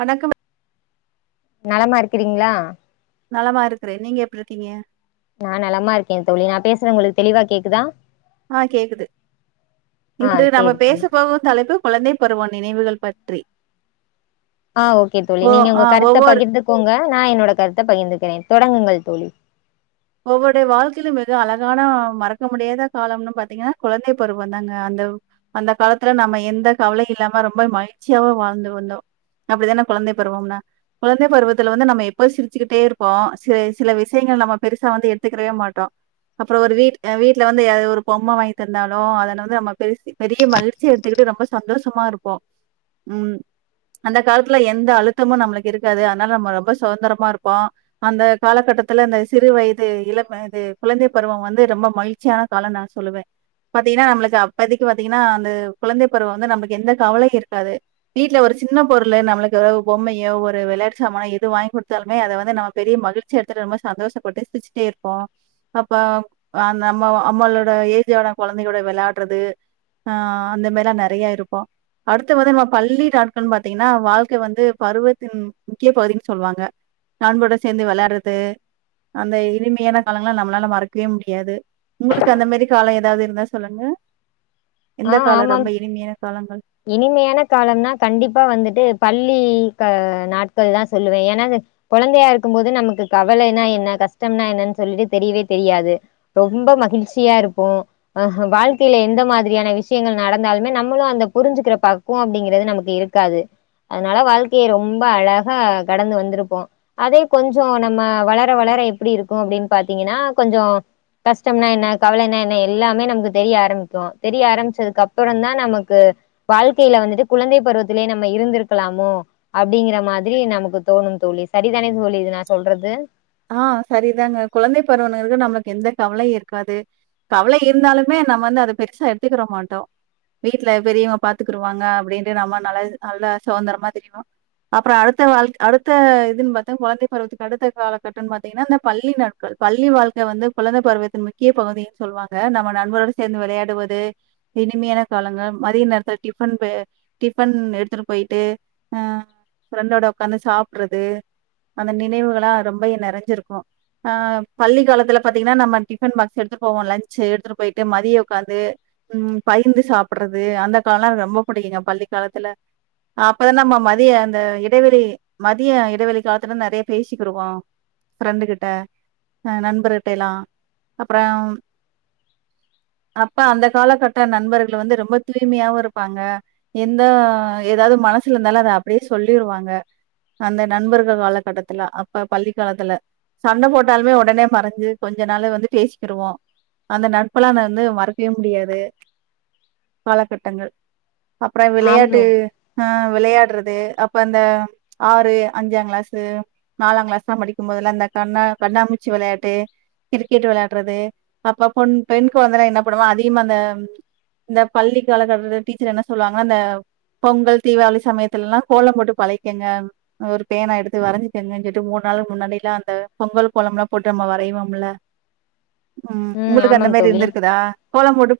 வணக்கம் நலமா இருக்றீங்ளா நலமா இருக்றே நீங்க எப்டி இருக்கீங்க நா நலமா இருக்கே தோழி நா பேசுறே உங்களுக்கு தெளிவா கேக்குதா ஆ கேக்குது ஆ இன்று நாம சேரி பேச தோழி போகு தலைப்பு குழந்தை பருவோ நினைவுகள் பற்றி ஆ ஓகே தோழி ஓ நீங்க ஆ உங்க கருத்த ஒவ்வொரு பகிர்ந்துக்கோங்க நா என்னோட கருத்த பகிர்ந்துக்றே தொடங்குங்கள் தோழி ஒவ்வொருடய வாழ்க்கையிலு மிக அழகான மறக்க முடியாத காலம்னு பாத்தீங்கனா குழந்தை பருவோ தாங்க அந்த அந்த காலத்துல நாம எந்த கவலயு இல்லாம ரொம்ப மகிழ்ச்சியாவே வாழ்ந்து வந்தோ அப்டித்தான குழந்தை பருவம்னா குழந்தை பருவத்துல வந்து நம்ம எப்ப சிரிச்சுக்கிட்டே இருப்போ சில சில விஷியங்கள் நம்ம பெருசா வந்து எடுத்துக்றவே மாட்டோ அப்றோ ஒரு வீட் ஏ வீட்ல வந்து ஒரு பொம்ம வாங்கி தந்தாலு அத வந்து நம்ம பேசி பெரிய மகிழ்ச்சியா எடுத்துக்கிட்டு ரொம்ப சந்தோஷமா இருப்போ ம் அந்த காலத்துல எந்த அழுத்தமு நம்ளுக்கு இருக்காது அதனால நம்ம ரொம்ப சுதந்தரமா இருப்போ அந்த காலகட்டத்துல அந்த சிறு வயது இளம் வயது குழந்தை பருவோ வந்து ரொம்ப மகிழ்ச்சியான காலன்னு நா சொல்லுவே பாத்தீங்கனா நம்ளுக்கு அப்பதைக்கு பாத்தீங்கனா அந்த குழந்தை பருவோ வந்து நமக்கு எந்த கவலயு இருக்காது வீட்ல ஒரு சின்ன பொருளு நம்ளுக்கு பொம்மையோ ஒரு வெளயாட்டுச் சாமானோ எது வாங்கி குடுத்தாலுமே அத வந்து நம்ம பெரிய மகிழ்ச்சியா எடுத்துட்டு ரொம்ப சந்தோஷ ஒரு டெஸ்ட்டு வச்சிட்டே இருப்போ அப்ப ஆ நம்ம நம்மளோட ஏஜ்ஜான கொழந்தையோட வெளாட்றது ஆ அந்த மாரிலா நெறையா இருப்போ அடுத்து வந்து நம்ம பள்ளி நாட்கள்னு பாத்தீங்கனா வாழ்க்கை வந்து பருவத்தின் முக்கிய பகுதின்னு சொல்வாங்க நண்பரோட சேந்து வெளாட்றது அந்த இனிமையான காலங்களா நம்ளால மறக்வே முடியாது உங்ளுக்கு அந்தமேரி காலோ எதாவது இருந்தா சொல்லுங்க எந்த ஆ காலோ ஆமாம் ரொம்ப இனிமையான காலங்கள் இனிமையான காலம்னா கண்டிப்பா வந்துட்டு பள்ளி க நாட்கள் தா சொல்லுவே ஏனா குழந்தையா இருக்கும் போது நமக்கு கவலைனா என்ன கஷ்டம்னா என்னனு சொல்லிட்டு தெரியவே தெரியாது ரொம்ப மகிழ்ச்சியா இருப்போ அ வாழ்க்கைல எந்த மாதிரியான விஷியங்கள் நடந்தாலுமே நம்மளு அந்த புரிஞ்சுக்கிற பக்குவோ அப்டிங்கிறது நமக்கு இருக்காது அதனால வாழ்க்கைய ரொம்ப அழகா கடந்து வந்துருப்போ அதே கொஞ்சோ நம்ம வளர வளர எப்டி இருக்கு அப்டின் பாத்தீங்கனா கொஞ்சோ கஷ்டம்னா என்ன கவலைனா என்ன எல்லாமே நமக்கு தெரிய ஆரம்பிக்கு தெரிய ஆரம்பிச்சதுக்கு அப்றோதா நமக்கு வாழ்க்கையில வந்துட்டு குழந்தை பருவத்திலயே நம்ம இருந்திருக்கலாமோ அப்டிங்குற மாதிரி நமக்கு தோணு தோழி சரிதானே தோழி இது நா சொல்றது ஆ சரிதாங்க குழந்தை பருவனு நம்ளுக்கு எந்த கவலையு இருக்காது கவலை இருந்தாலுமே நம்ம வந்து அத பெருசா எடுத்துக்குர மாட்டோ வீட்ல பெரியவங்க பாத்துக்குருவாங்க அப்டின்டு நம்ம நல்லா நல்லா சுதந்திரமா திரியனு அப்றோ அடுத்த வாழ்க் அடுத்த இதுன்னு பாத்தா கொழந்தை பருவத்துக்கு அடுத்த காலகட் ங்கனு பாத்தீங்கனா இந்த பள்ளி நாட்கள் பள்ளி வாழ்க்க வந்து குழந்த பருவத்தின் முக்கிய பகுதின்னு சொல்வாங்க நம்ம நண்பரோட சேர்ந்து வெளயாடுவது இனிமையான காலங்கள் மதிய நேரத்துல டிஃபன் ப டிஃபன் எடுத்துட்டுன்னுப் போய்ட்டு ஆ ஃப்ரெண்டோட உக்காந்து சாப்புட்றது அந்த நினைவுகளா ரொம்ப வயிறு நெறஞ்சிருக்கு ஆ பள்ளி காலத்துல பாத்தீங்கனா நம்ம டிஃபன் பாக்ஸ் எடுத்துட்டு போவோ லஞ்சு எடுத்துட்டு போய்ட்டு மதிய உட்காந்து ம் பகிர்ந்து சாப்பிடுறது அந்த காலம்லா எனக்கு ரொம்ப புடிக்குங்க பள்ளி காலத்துல அப்பதா நம்ம மதிய அந்த இடைவெளி மதிய இடைவெளி காலத்துலா நெறைய பேசிக்கிருவோ ஃப்ரெண்டுக்கிட்ட ஆ நண்பர்கிட்டைலா அப்றோ அப்ப அந்த காலக்கட்ட நண்பர்கள் வந்து ரொம்ப தூய்மையாவு இருப்பாங்க எந்த எதாவது மனசுல இருந்தாலு அத அப்டியே சொல்லிருவாங்க அந்த நண்பர்கள் காலக்கட்டத்துல அப்ப பள்ளிக்காலத்துல சண்ட போட்டாலுமே உடனே மறஞ்சு கொஞ்ச நாளே வந்து பேசிக்கிருவோ அந்த நட்பலா வந்து மறக்கவே முடியாது காலகட்டங்கள் அப்றோ விளையாட்டு ஆமா அ விளையாடுறது அப்ப அந்த ஆறு அஞ்சாங் கிளாஸு நாலாங் கிளாஸு நா படிக்கும்போதுலா இந்த கண்ணா கண்ணாமூச்சி வெளயாட்டு கிரிக்கெட் வெளயாடுறது அப்பப்பொன் பெண் கொழந்தன்னா என்ன பண்ணுவோ அதிகமா இந்த பள்ளி காலகட்டதுல டீச்சர் என்ன சொல்லுவாங்கனா இந்த பொங்கல் தீவாளி சமயத்துலலா கோலம் போட்டு பழக்கிகங்க ஒரு பேனா எடுத்து வரஞ்சிக்கங்கன் சொல்லிட் மூன் நாலா முன்னாடிலா அந்த பொங்கல் கோலம்லா போட்டு நம்ம வரைவோம்ல உம் ம் உங்களுக்கு அந்த ஆமாம் மாரி தோழி இருந்துருக்குதா கோலம் போட்டு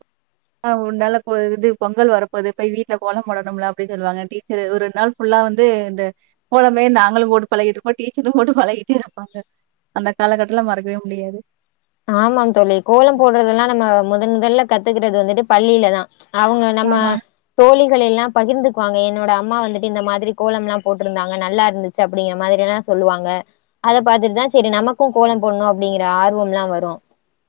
ஆஹ் ஒரு நாள்ள இது பொங்கல் வரப்போது போய் வீட்ல கோலம் போடணும்ல அப்டினு சொல்லுவாங்க டீச்சரு ஒரு ரெண்டு நாள் ஃபுல்லா வந்து இந்த கோலமே நாங்களு போட்டு பழகிட்ருப்போ டீச்சரு போட்டு பழகிட்டே இருப்பாங்க அந்த காலகட்டல மறக்கவே முடியாது ஆமாங்க் தோழி கோலோ போட்றதெல்லா நம்ம முதன் முதல கத்துக்குட்டது வந்துட்டு பள்ளில தா அவங்க நம்ம ஆமா, தோழி வேலைல்லா பகிர்ந்துக்வாங்க என்னோட அம்மா வந்துட்டு இந்த மாதிரி கோலம்லா போட்ருந்தாங்க நல்லா இருந்துச்சு அப்டிங்குற மாதிரிலா சொல்லுவாங்க அத பாத்துட்டுதா செரி நமக்கூ கோலோ போடுனு அப்டிங்குற ஆர்வம்லா வரு தோ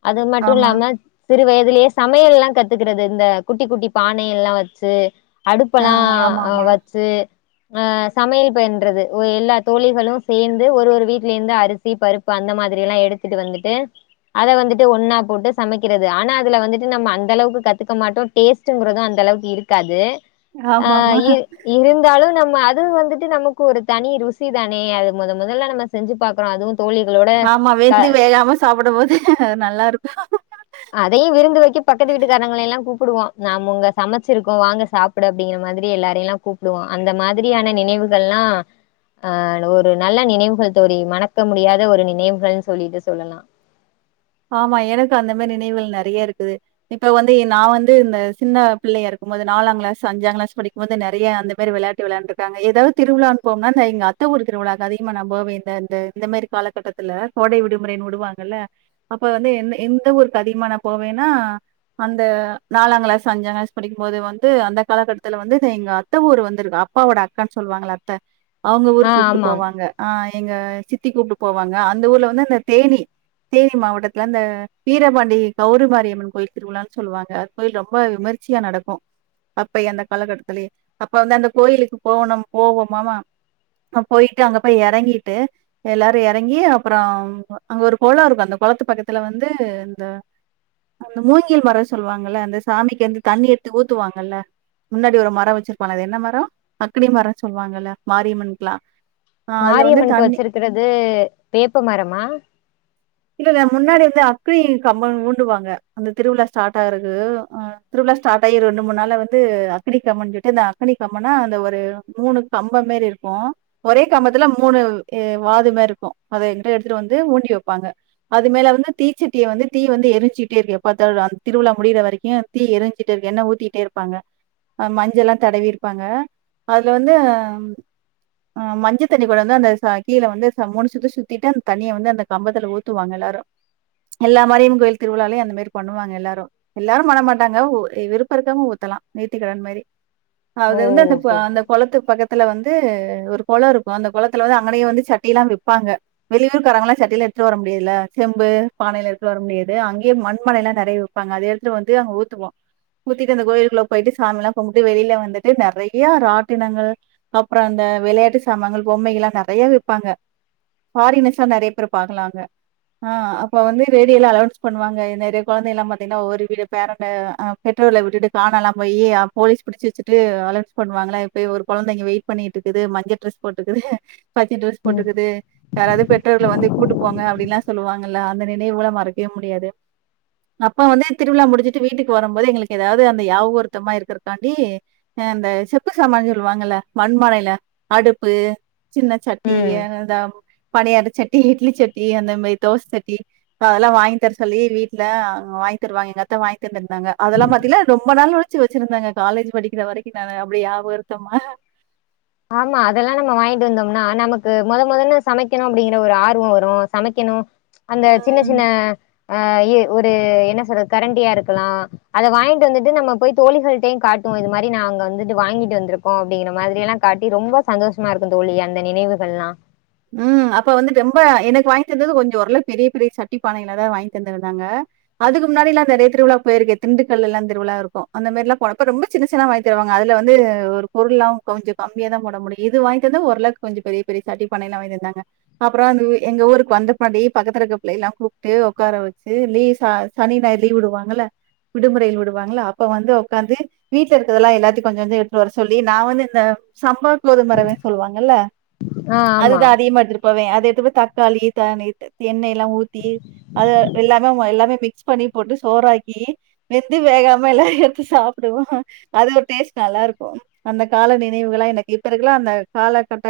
அது ஆமா. மட்டுல்லாம சிறு வயதுலயே சமையல்லா கத்துக்குறது இந்த குட்டி குட்டி பானையெல்லா வச்சி ஆ அடுப்பலா ஆ ஆமாமா. வச்சு ஆ சமையல் பெண்றது ஒ எல்லா தோழிகளு சேந்து ஒரு ஒரு வீட்லேந்து அரிசி பருப்பு அந்த மாதிரில்லா எடுத்துட்டு வந்துட்டு அத வந்துட்டு ஒன்னா போட்டு சமக்கிறது ஆனா அதுல வந்துட்டு நம்ம அந்த அளவுக்கு கத்துக்க மாட்டோ டேஸ்டுங்குறது அந்த அளவுக்கு இருக்காது ஆ ஆமாமா. இர் இருந்தாலு நம் மா அதுவு வந்துட்டு நமக்கு ஒரு தனி ருசி தானே அது மொதொ மொதல்ல நம்ம செஞ்சு பாக்குறோ அதுவு தோழிகளோட ஆமா வெந்து வேகாம சாப்புடம் போது அதையு விருந்து வெக்க பக்கத்து வீட்டுக்காரங்களயெல்லா கூப் புடுவோ நாம் உங்க சமச்சிருக்கோ வாங்க சாப்புட அப்டிங்கிற மாதிரி எல்லாரயெல்லா கூப்டுவோ அந்த மாதிரியான நினைவுகள்லா ஆ ஒரு நல்ல நினைவுகள் தோழி மணக்க முடியாத ஒரு நினைவுகள் சொல்லிட்டு சொல்லலா ஆமா எனக்கு அந்த மாரி நினைவுகள் நெறைய இருக்குது இப்ப வந்து எ நா வந்து இந்த சின்ன பிள்ளையா இருக்கம் போது நாலாங் க்ளாஸு அஞ்சாங் கிளாஸ் படிக்கும் போது நெறைய அந்த மாரி வெளாட்டு வெளாண்ட்ருக்காங்க ஏதாவ்து திருவிழான் போம்னா அந்த எங்க அத்த ஊரு திருவிழாக்கு அதிகமா நா போவே இந்த இந்த இந்த மாரி காலக்கட்டத்துல கோடை விடுமுறைன்னு உடுவாங்கல்ல அப்ப வந்து என்ன எந்த ஊருக்கு அதிகமா நா போவேனா அந்த நாலாங் க்ளாஸு அஞ்சாங் க்ளாஸ் படிக்கும் போது வந்து அந்த காலக்கட்டத்துல வந்து து எங்க அத்த ஊரு வந்துருக்க அப்பாவோட அக்கான் சொல்வாங்கல்ல அத்த அவுங்க ஆ ஊர் கூப்ட்டு ஆமாம். போவாங்க ஆ எங்க சித்தி கூப்ட்டு போவாங்க அந்த ஊர்ல வந்து அந்த தேனி தேனி மாவட் டத்துல அந்த வீரபாண்டி கௌரவ்மாரியம்மன் கோயில் திருவிழான் சொல்லுவாங்க அந்த கோயில் ரொம்ப விமர்ச்சியா நடக்கு அப்பயே அந்த காலக்கட்டத்துலயே அப்ப வந்து அந்த கோயிலுக்கு போவனம் போவோமாமா அ போயிட்டு அங்க போய் எறங்கிட்டு எல்லாரு எறங்கி அப்பறோம் அங்க ஒரு கொளோ இருக்கு அந்த கொளத்து பக்கத்துல வந்து இந்த அந்த மூங்கில் மரோ சொல்வாங்கல்ல அந்த சாமிக்கி வந்து தண்ணி எட்த்து ஊத்துவாங்கல்ல முன்னாடி ஒரு மரோ வச்சிருப்பாங்க அது என்ன மரோ அக்கினி மரோ சொல்வாங்கல்ல மாரியம்மன்க்குலா மாரியம்மனுக்கு வச்சிருக்குறது வேப்ப மரமா இல்லல்ல முன்னாடி வந்து அக்னி கம்போன் ஊண்டுவாங்க அந்த திருவிழா ஸ்டார்ட் ஆகுறக்கு ஆ திருவிழா ஸ்டார்ட் ஆயி ரெண்டு மூண் நாள்ல வந்து அக்னி கம்பொன் சொல்ட்டு இந்த அக்னி கம்பொனா அந்த ஒரு மூணு கம்பம் மேரி இருக்கு ஒரே கம்பத்துல மூணு எ வாது மாரி இருக்கு அத இங்குட்டா எடுத்துட்டு வந்து ஊண்டி வெப்பாங்க அது மேல வந்து தீச்சட்டிய வந்து தீ வந்து எரிஞ்ச்சிட்டே இருக்கு எப்பாத்தாலு அந் திருவிழா முடியிற வரைக்கு தீ எரிஞ்சிட்டே இருக்கு எண்ணெ ஊத்தியிட்டே இருப்பாங்க அ மஞ்செல்லா தடவி இருப்பாங்க அதுல வந்து ஆ அ மஞ்சத் தண்ணி கொண்டாந்து அந்த ச கீழ வந்து ச மூணு சுத்து சுத்திட்டு அந்த தண்ணிய வந்து அந்த கம்பத்துல ஊத் துவாங்க எல்லாரு எல்லா மாரியம்மன் கோயில் திருவிழாலையு அந்த மேரி பண்ணுவாங்க எல்லாரு எல்லாரும் பண்ண மாட்டாங்க ஒ எ விருப்ப இருக்கவங்க ஊத்தலா நேத்திக்கடன் மாரி ஓ! அது வந்து அந்த ப ஓகே, ஓகே. அந்த கொளத்துக் பக்கத்துல வந் து ஒரு கொளோ இருக்கு அந்த கொளத்துல வந்து அங்கனையே வந்து சட்டில்லா விப்பாங்க வெளியூர் காரங்களா சட்டில்லா எடுத்துட்டு வர மு டியால செம்பு பானைலா எடுத்துட்டு வர முடியாது அங்கேயே மண்பானைலா நெறைய விப்பாங்க அத எடுத்துட்டு வந்து அங்க ஊத்துவோ ஊத்திட்டு அந்த கோயிலுக்குள்ள போயிட்டு சாமிலா கும்ட்டு வெளில வந்துட்டு நெறைய ராட்டினங்கள் அப்றோ அந்த வெளையாட்டு சாமாங்கள் பொம்மைகள்லா நெறைய விப்பாங்க ஃபாரினர்ஸ்லா நெறைய பேர பாக்கலா அங்க ஆ அப்ப வந்து ரேடியோல அலௌன்ஸ் பண்ணுவாங்க இது நெறைய கொழந்தையெல்லா பாத்தீங்னா ஒரு வித பேரெண்ட்ட ஆ பெற்றோர்கள விட்டுட்டு காணாலா போயி போலீஸ் புடிச்சி வெச்சிட்டு அலௌன்ஸ் பண்ணுவாங்கள இப்டி ஒரு கொழந்த இங்க வெயிட் பண்ணிட்ருக்குது மஞ்ச ட்ரஸ் போட்ருக்குது பச்ச ட்ரஸ் போட்டுக்குது யாராது பெற்றோர்கள வந்து கூட்டுப் போங்க அ அப்டிலா சொல்லுவாங்களா அந்த நினைவுகள மறக்கவே முடியாது அப்பா வந்து திருவிழா முடிச்சிட்டு வீட்டுக்கு வரம்போது எங்களுக்கு ஏதாவ்து அந்த யாவொர்த்தமா இருக்கரக்காண்டி ஆ அந்த செப்பு சாமானு சொல்லுவாங்கல்ல மண்பானைல அடுப்பு சின்ன சட்டி ம். ஏனொ இந்த பணியார சட்டி இட்லி சட் டி அந்த மாரி தோச சட்டி அதெல்லா வாங்கி தர சொல்லி வீட்ல ஆ வாங்கி தருவாங்க எங்க அத்த வாங்கி தந்த்ருந்தாங்க அதெல்லா பாத்தீள ரொம்ப நாள் ஒழிச்சி வெச்சிருந்தாங்க காலேஜ் படிக்கிற வரைக்கு நானு அப்டி யாபகர்த்தமா ஆமா அதெல்லா நம்ம வாங்கிட்டு வந்தோம்னா நமக்கு மொத மொதல்ல சமைக்கெணு அப்டிங்கிற ஒரு ஆர்வோ வரு சமைக்கெணு அந்த ம் சின்னச் சின்ன ஆ எ ஒரு என்ன சொல்றது கரண்டியா இருக்கலா அத வாங்கிட்டு வந்துட்டு நம்ம போய் தோழிகள்டயு காட்டுவோ இது மாரி நா அங்க வந்துட்டு வாங்கிட்டு வந்திருக்கோ அப்டிங்கிற மாதிரி எல்லா காட்டி ரொம்ப சந்தோஷமா இருக்குந் தோழி அந்த நினைவுகள்லா உம் அப்ப வந்து ரெம்ப எனக்கு வாங்கி தந்தது கொஞ்சோ ஒரளவுக்கு பெரிய பெரிய சட்டி பானைக நறையா வாங்கி தந்தந்துருந்தாங்க அதுக்கு முன்னாடிலா நெறையா திருவிழாக்கு போயிருக்கே திண்டுக்கல்லிலா திருவிழா இருக்கோ அந்த மாரிலா போனப்ப ரொம்ப சின்ன சின்னத வாங்கி தருவாங்க அதுல வந்து ஒரு பொருள்லா கொஞ்சோ கம்மிய தா போட முடியு இது வாங்கி தந்த ஓரளவுக்கு கொஞ்சோ பெரிய பெரிய சட்டி பானை எல்லா வாங்கி தந்தாங்க அப்பறோ அன் உ எங்க ஊர்க்கு வந்த பின்னாடி பக்கத்துல இருக்க பிள்ளைலா கூப்ட்டு உக்கார வெச்சு லீஸ் ச சனி ஞாயிறு லீவ் விடுவாங்கல்ல விடுமுறையில் விடுவாங்கல்ல அப்ப வந்து உக்காந்து வீட்டுல இருக்கதெல்லா எல்லாத்தையு கொஞ்ச கொஞ்ச எடுத்துட்டு வர சொல்லி நா வந்து இந்த சம்பா கோதும ரவேனு சொல்லுவாங்கல்ல ஆ ஆமா அதுதா அதிகமா எடுத்துட்டு போவே இத எத்து போய் தக்காளி த நி எண்ணெ எல்லா ஊத்தி அது எல்லாமே ம எல்லாமே மி க்ஸ் பண்ணி போட்டு சோறாக்கீ வெந்து வேகாம எல்லா எடுத்து சாப்புடுவோ அது ஒரு டேஸ்ட் நல்லா இருக்கோ அந்த கால நினைவுகளா எனக்கு இப்ப இருக்கல்லா அந்த காலக்கட்ட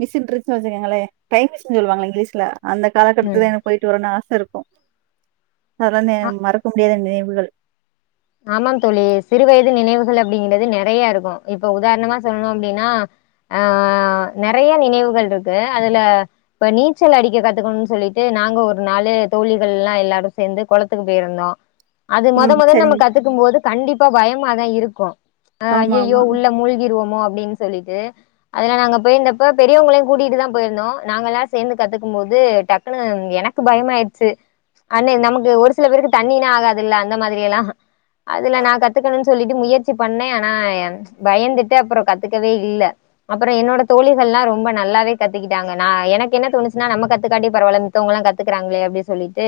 மிஷின்ட்ர்ச்ச வச்சுக்கங்களே டைம் மெஷின்னு சொல்லுவாங்கள இங்கிலீஷ்ல அந்த காலக்கட்டத்துல ம் எனக் போயிட்டு வரணுனு ஆ இருக்கோ ஆ [unintelligible] மறக்க முடியாத நினை [unintelligible] ஆமாம் தோழி சிறு வயது நினைவுகள் அப்படிங்கறதுநே நெறையா இருக்கு இப்ப உதாரணமா சொல்னு அப்டின்னா ஆஹ் நெறையா நினைவுகள்ருக்கு அதுல இப்ப நீச்சல் அடிக்க கத்துக்கனுன் சொல்லிட்டு நாங்க ஒரு நாளு தோழிகள்லா எல்லாரு சேந்து கொளத்துக்கு போயிருந்தோ அது மொத ம் மொத நமக் சரிங்க. கத்துக்கும் போது கண்டிப் இப்ப பயமாதா இருக்கு அ, ஆமா அய்யயோ ஆமா. உள்ள மூழ்கிருவோமோ ப்டின் சொல்லிட்டு அதுல நாங்க போயிருந்தப்ப பெரியவங்களயு கூட்டிட்டு தா போயிருந்தோ நாங்க எல்லா சேந்து கத்துக்கும்போது டக்குன்னு எனக்கு பயமாயிட்ச்சு அண்ணே நமக்கு ஒரு சில பேருக்கு தண்ணினா ஆகாதுல்ல அந்த மாதிரி எல்லா அதுல நான் கத்துக்கணும்னு சொல்லிட்டு முயற்சி பண்ணேன் ஆனா ச்சு பயந்துட்டு அப்புறோ கத்துக்கவே இல்ல அப்புறோ என்னோட தோழிகள்லா ரொம்ப நல்லாவே கத்துக்கிட்டாங்க நான் எனக்கு என்ன தோணுச்சுன்னா நம்ம கத்துக்காட்டி பரவாயில்ல மித்தவங்க எல்லா கத்துக்கறாங்களே அப்படின்னு சொல்லிட்டு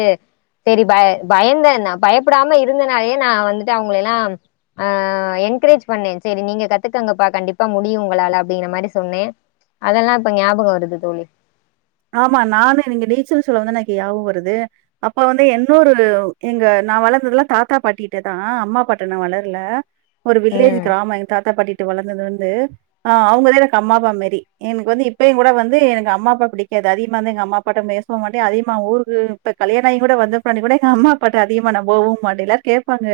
செரி ப பயந்த நா பயப்படாம இருந்தனாலே நா வந்துட்டு அவங்களெல்லாம் ஆஹ் என்கரேஜ் பண்ணே செரி நீங்க கத்துக்கங்கப்பா கண்டிப்பா முடியு உங்களால அப்டிங்கற மாரி சொன்னே அதெல்லா இப்ப ஞாபகோ வருது தோழி ஆமா நானு நீங்க நீச்சல் சொல்லவுந்தா எனக்கு ஞாவோ வருது அப்ப வந்து என்னொரு எங்க நா வளந்ததுலா தாத்தா பாட்டிட்டதா அம்மா அப்பாட்ட நா வளர்ல ஒரு வில்லேஜ் ம் கிராமோ எங் தாத்தா பாட்டிட்ட வளந்தது வந்து ஆஹ் அவங்கதா எனக்கு அம்மா அப்பா மாரி எனக் வந்து இப்பயுங்கூட வந்து எனக்கு அம்மா அப்பா பிடி கே அது அதிகமார்ந்தா எங்கம்மா அப்பாட்ட பேசவு மாட்டே அதிகமா ஊருக்கு இப்ப கல்யாணாயிங்கூட வந்தப்பின்னாடி கூட எங்கம்மா அப்பாட்ட அதிகமா நா போவு மாட்டே எல்லார் கேப்பாங்க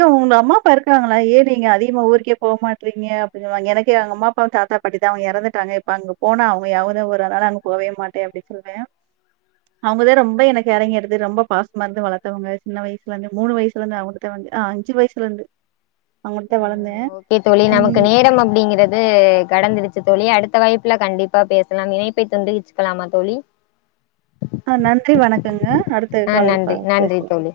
ஏ உங்கம்மா அப்பா இருக்கறாங்களா ஏ நீங்க அதிகமா ஊருக்கே போமாட்றீங்க அப்படின்னுவாங்க எனக்கு எங்கம்மா அப்பாவு தாத்தா பாட்டி தா அவங்க எறந்துட்டாங்க இப்ப அங்க போனா அவங்க ஞாவகந்தா வரு அதுனால அங் போவே மாட்டே அப்டின் சொல்வே அவங்கதா ரொம்ப எனக்கு எறங்கி எடுத்து ரொம்ப பாசமா இருந்து வளத்தவங்க சின்ன வயசுலருந்து மூணு வயசுலருந்து அவுங்கிட்ட தா [unintelligible] அ, அஞ்சு வயசுலருந்து அவுங்கிட்தா வளந்தே ம் ஓகே தோழி நமக்கு நேரம் அப்படிங்கறது கடந்துருச்சு தோழி அடுத் ப்ப வாய்ப்புல கண்டிப்பா பேசலாம் இணைப்பை துண்டுகிச்சுக்கலாமா தோழி ஆ நன்றி வணக்கங்க அடுத்த ஆ கால் ல நன்றி நன்றி பேசலாம் தோழி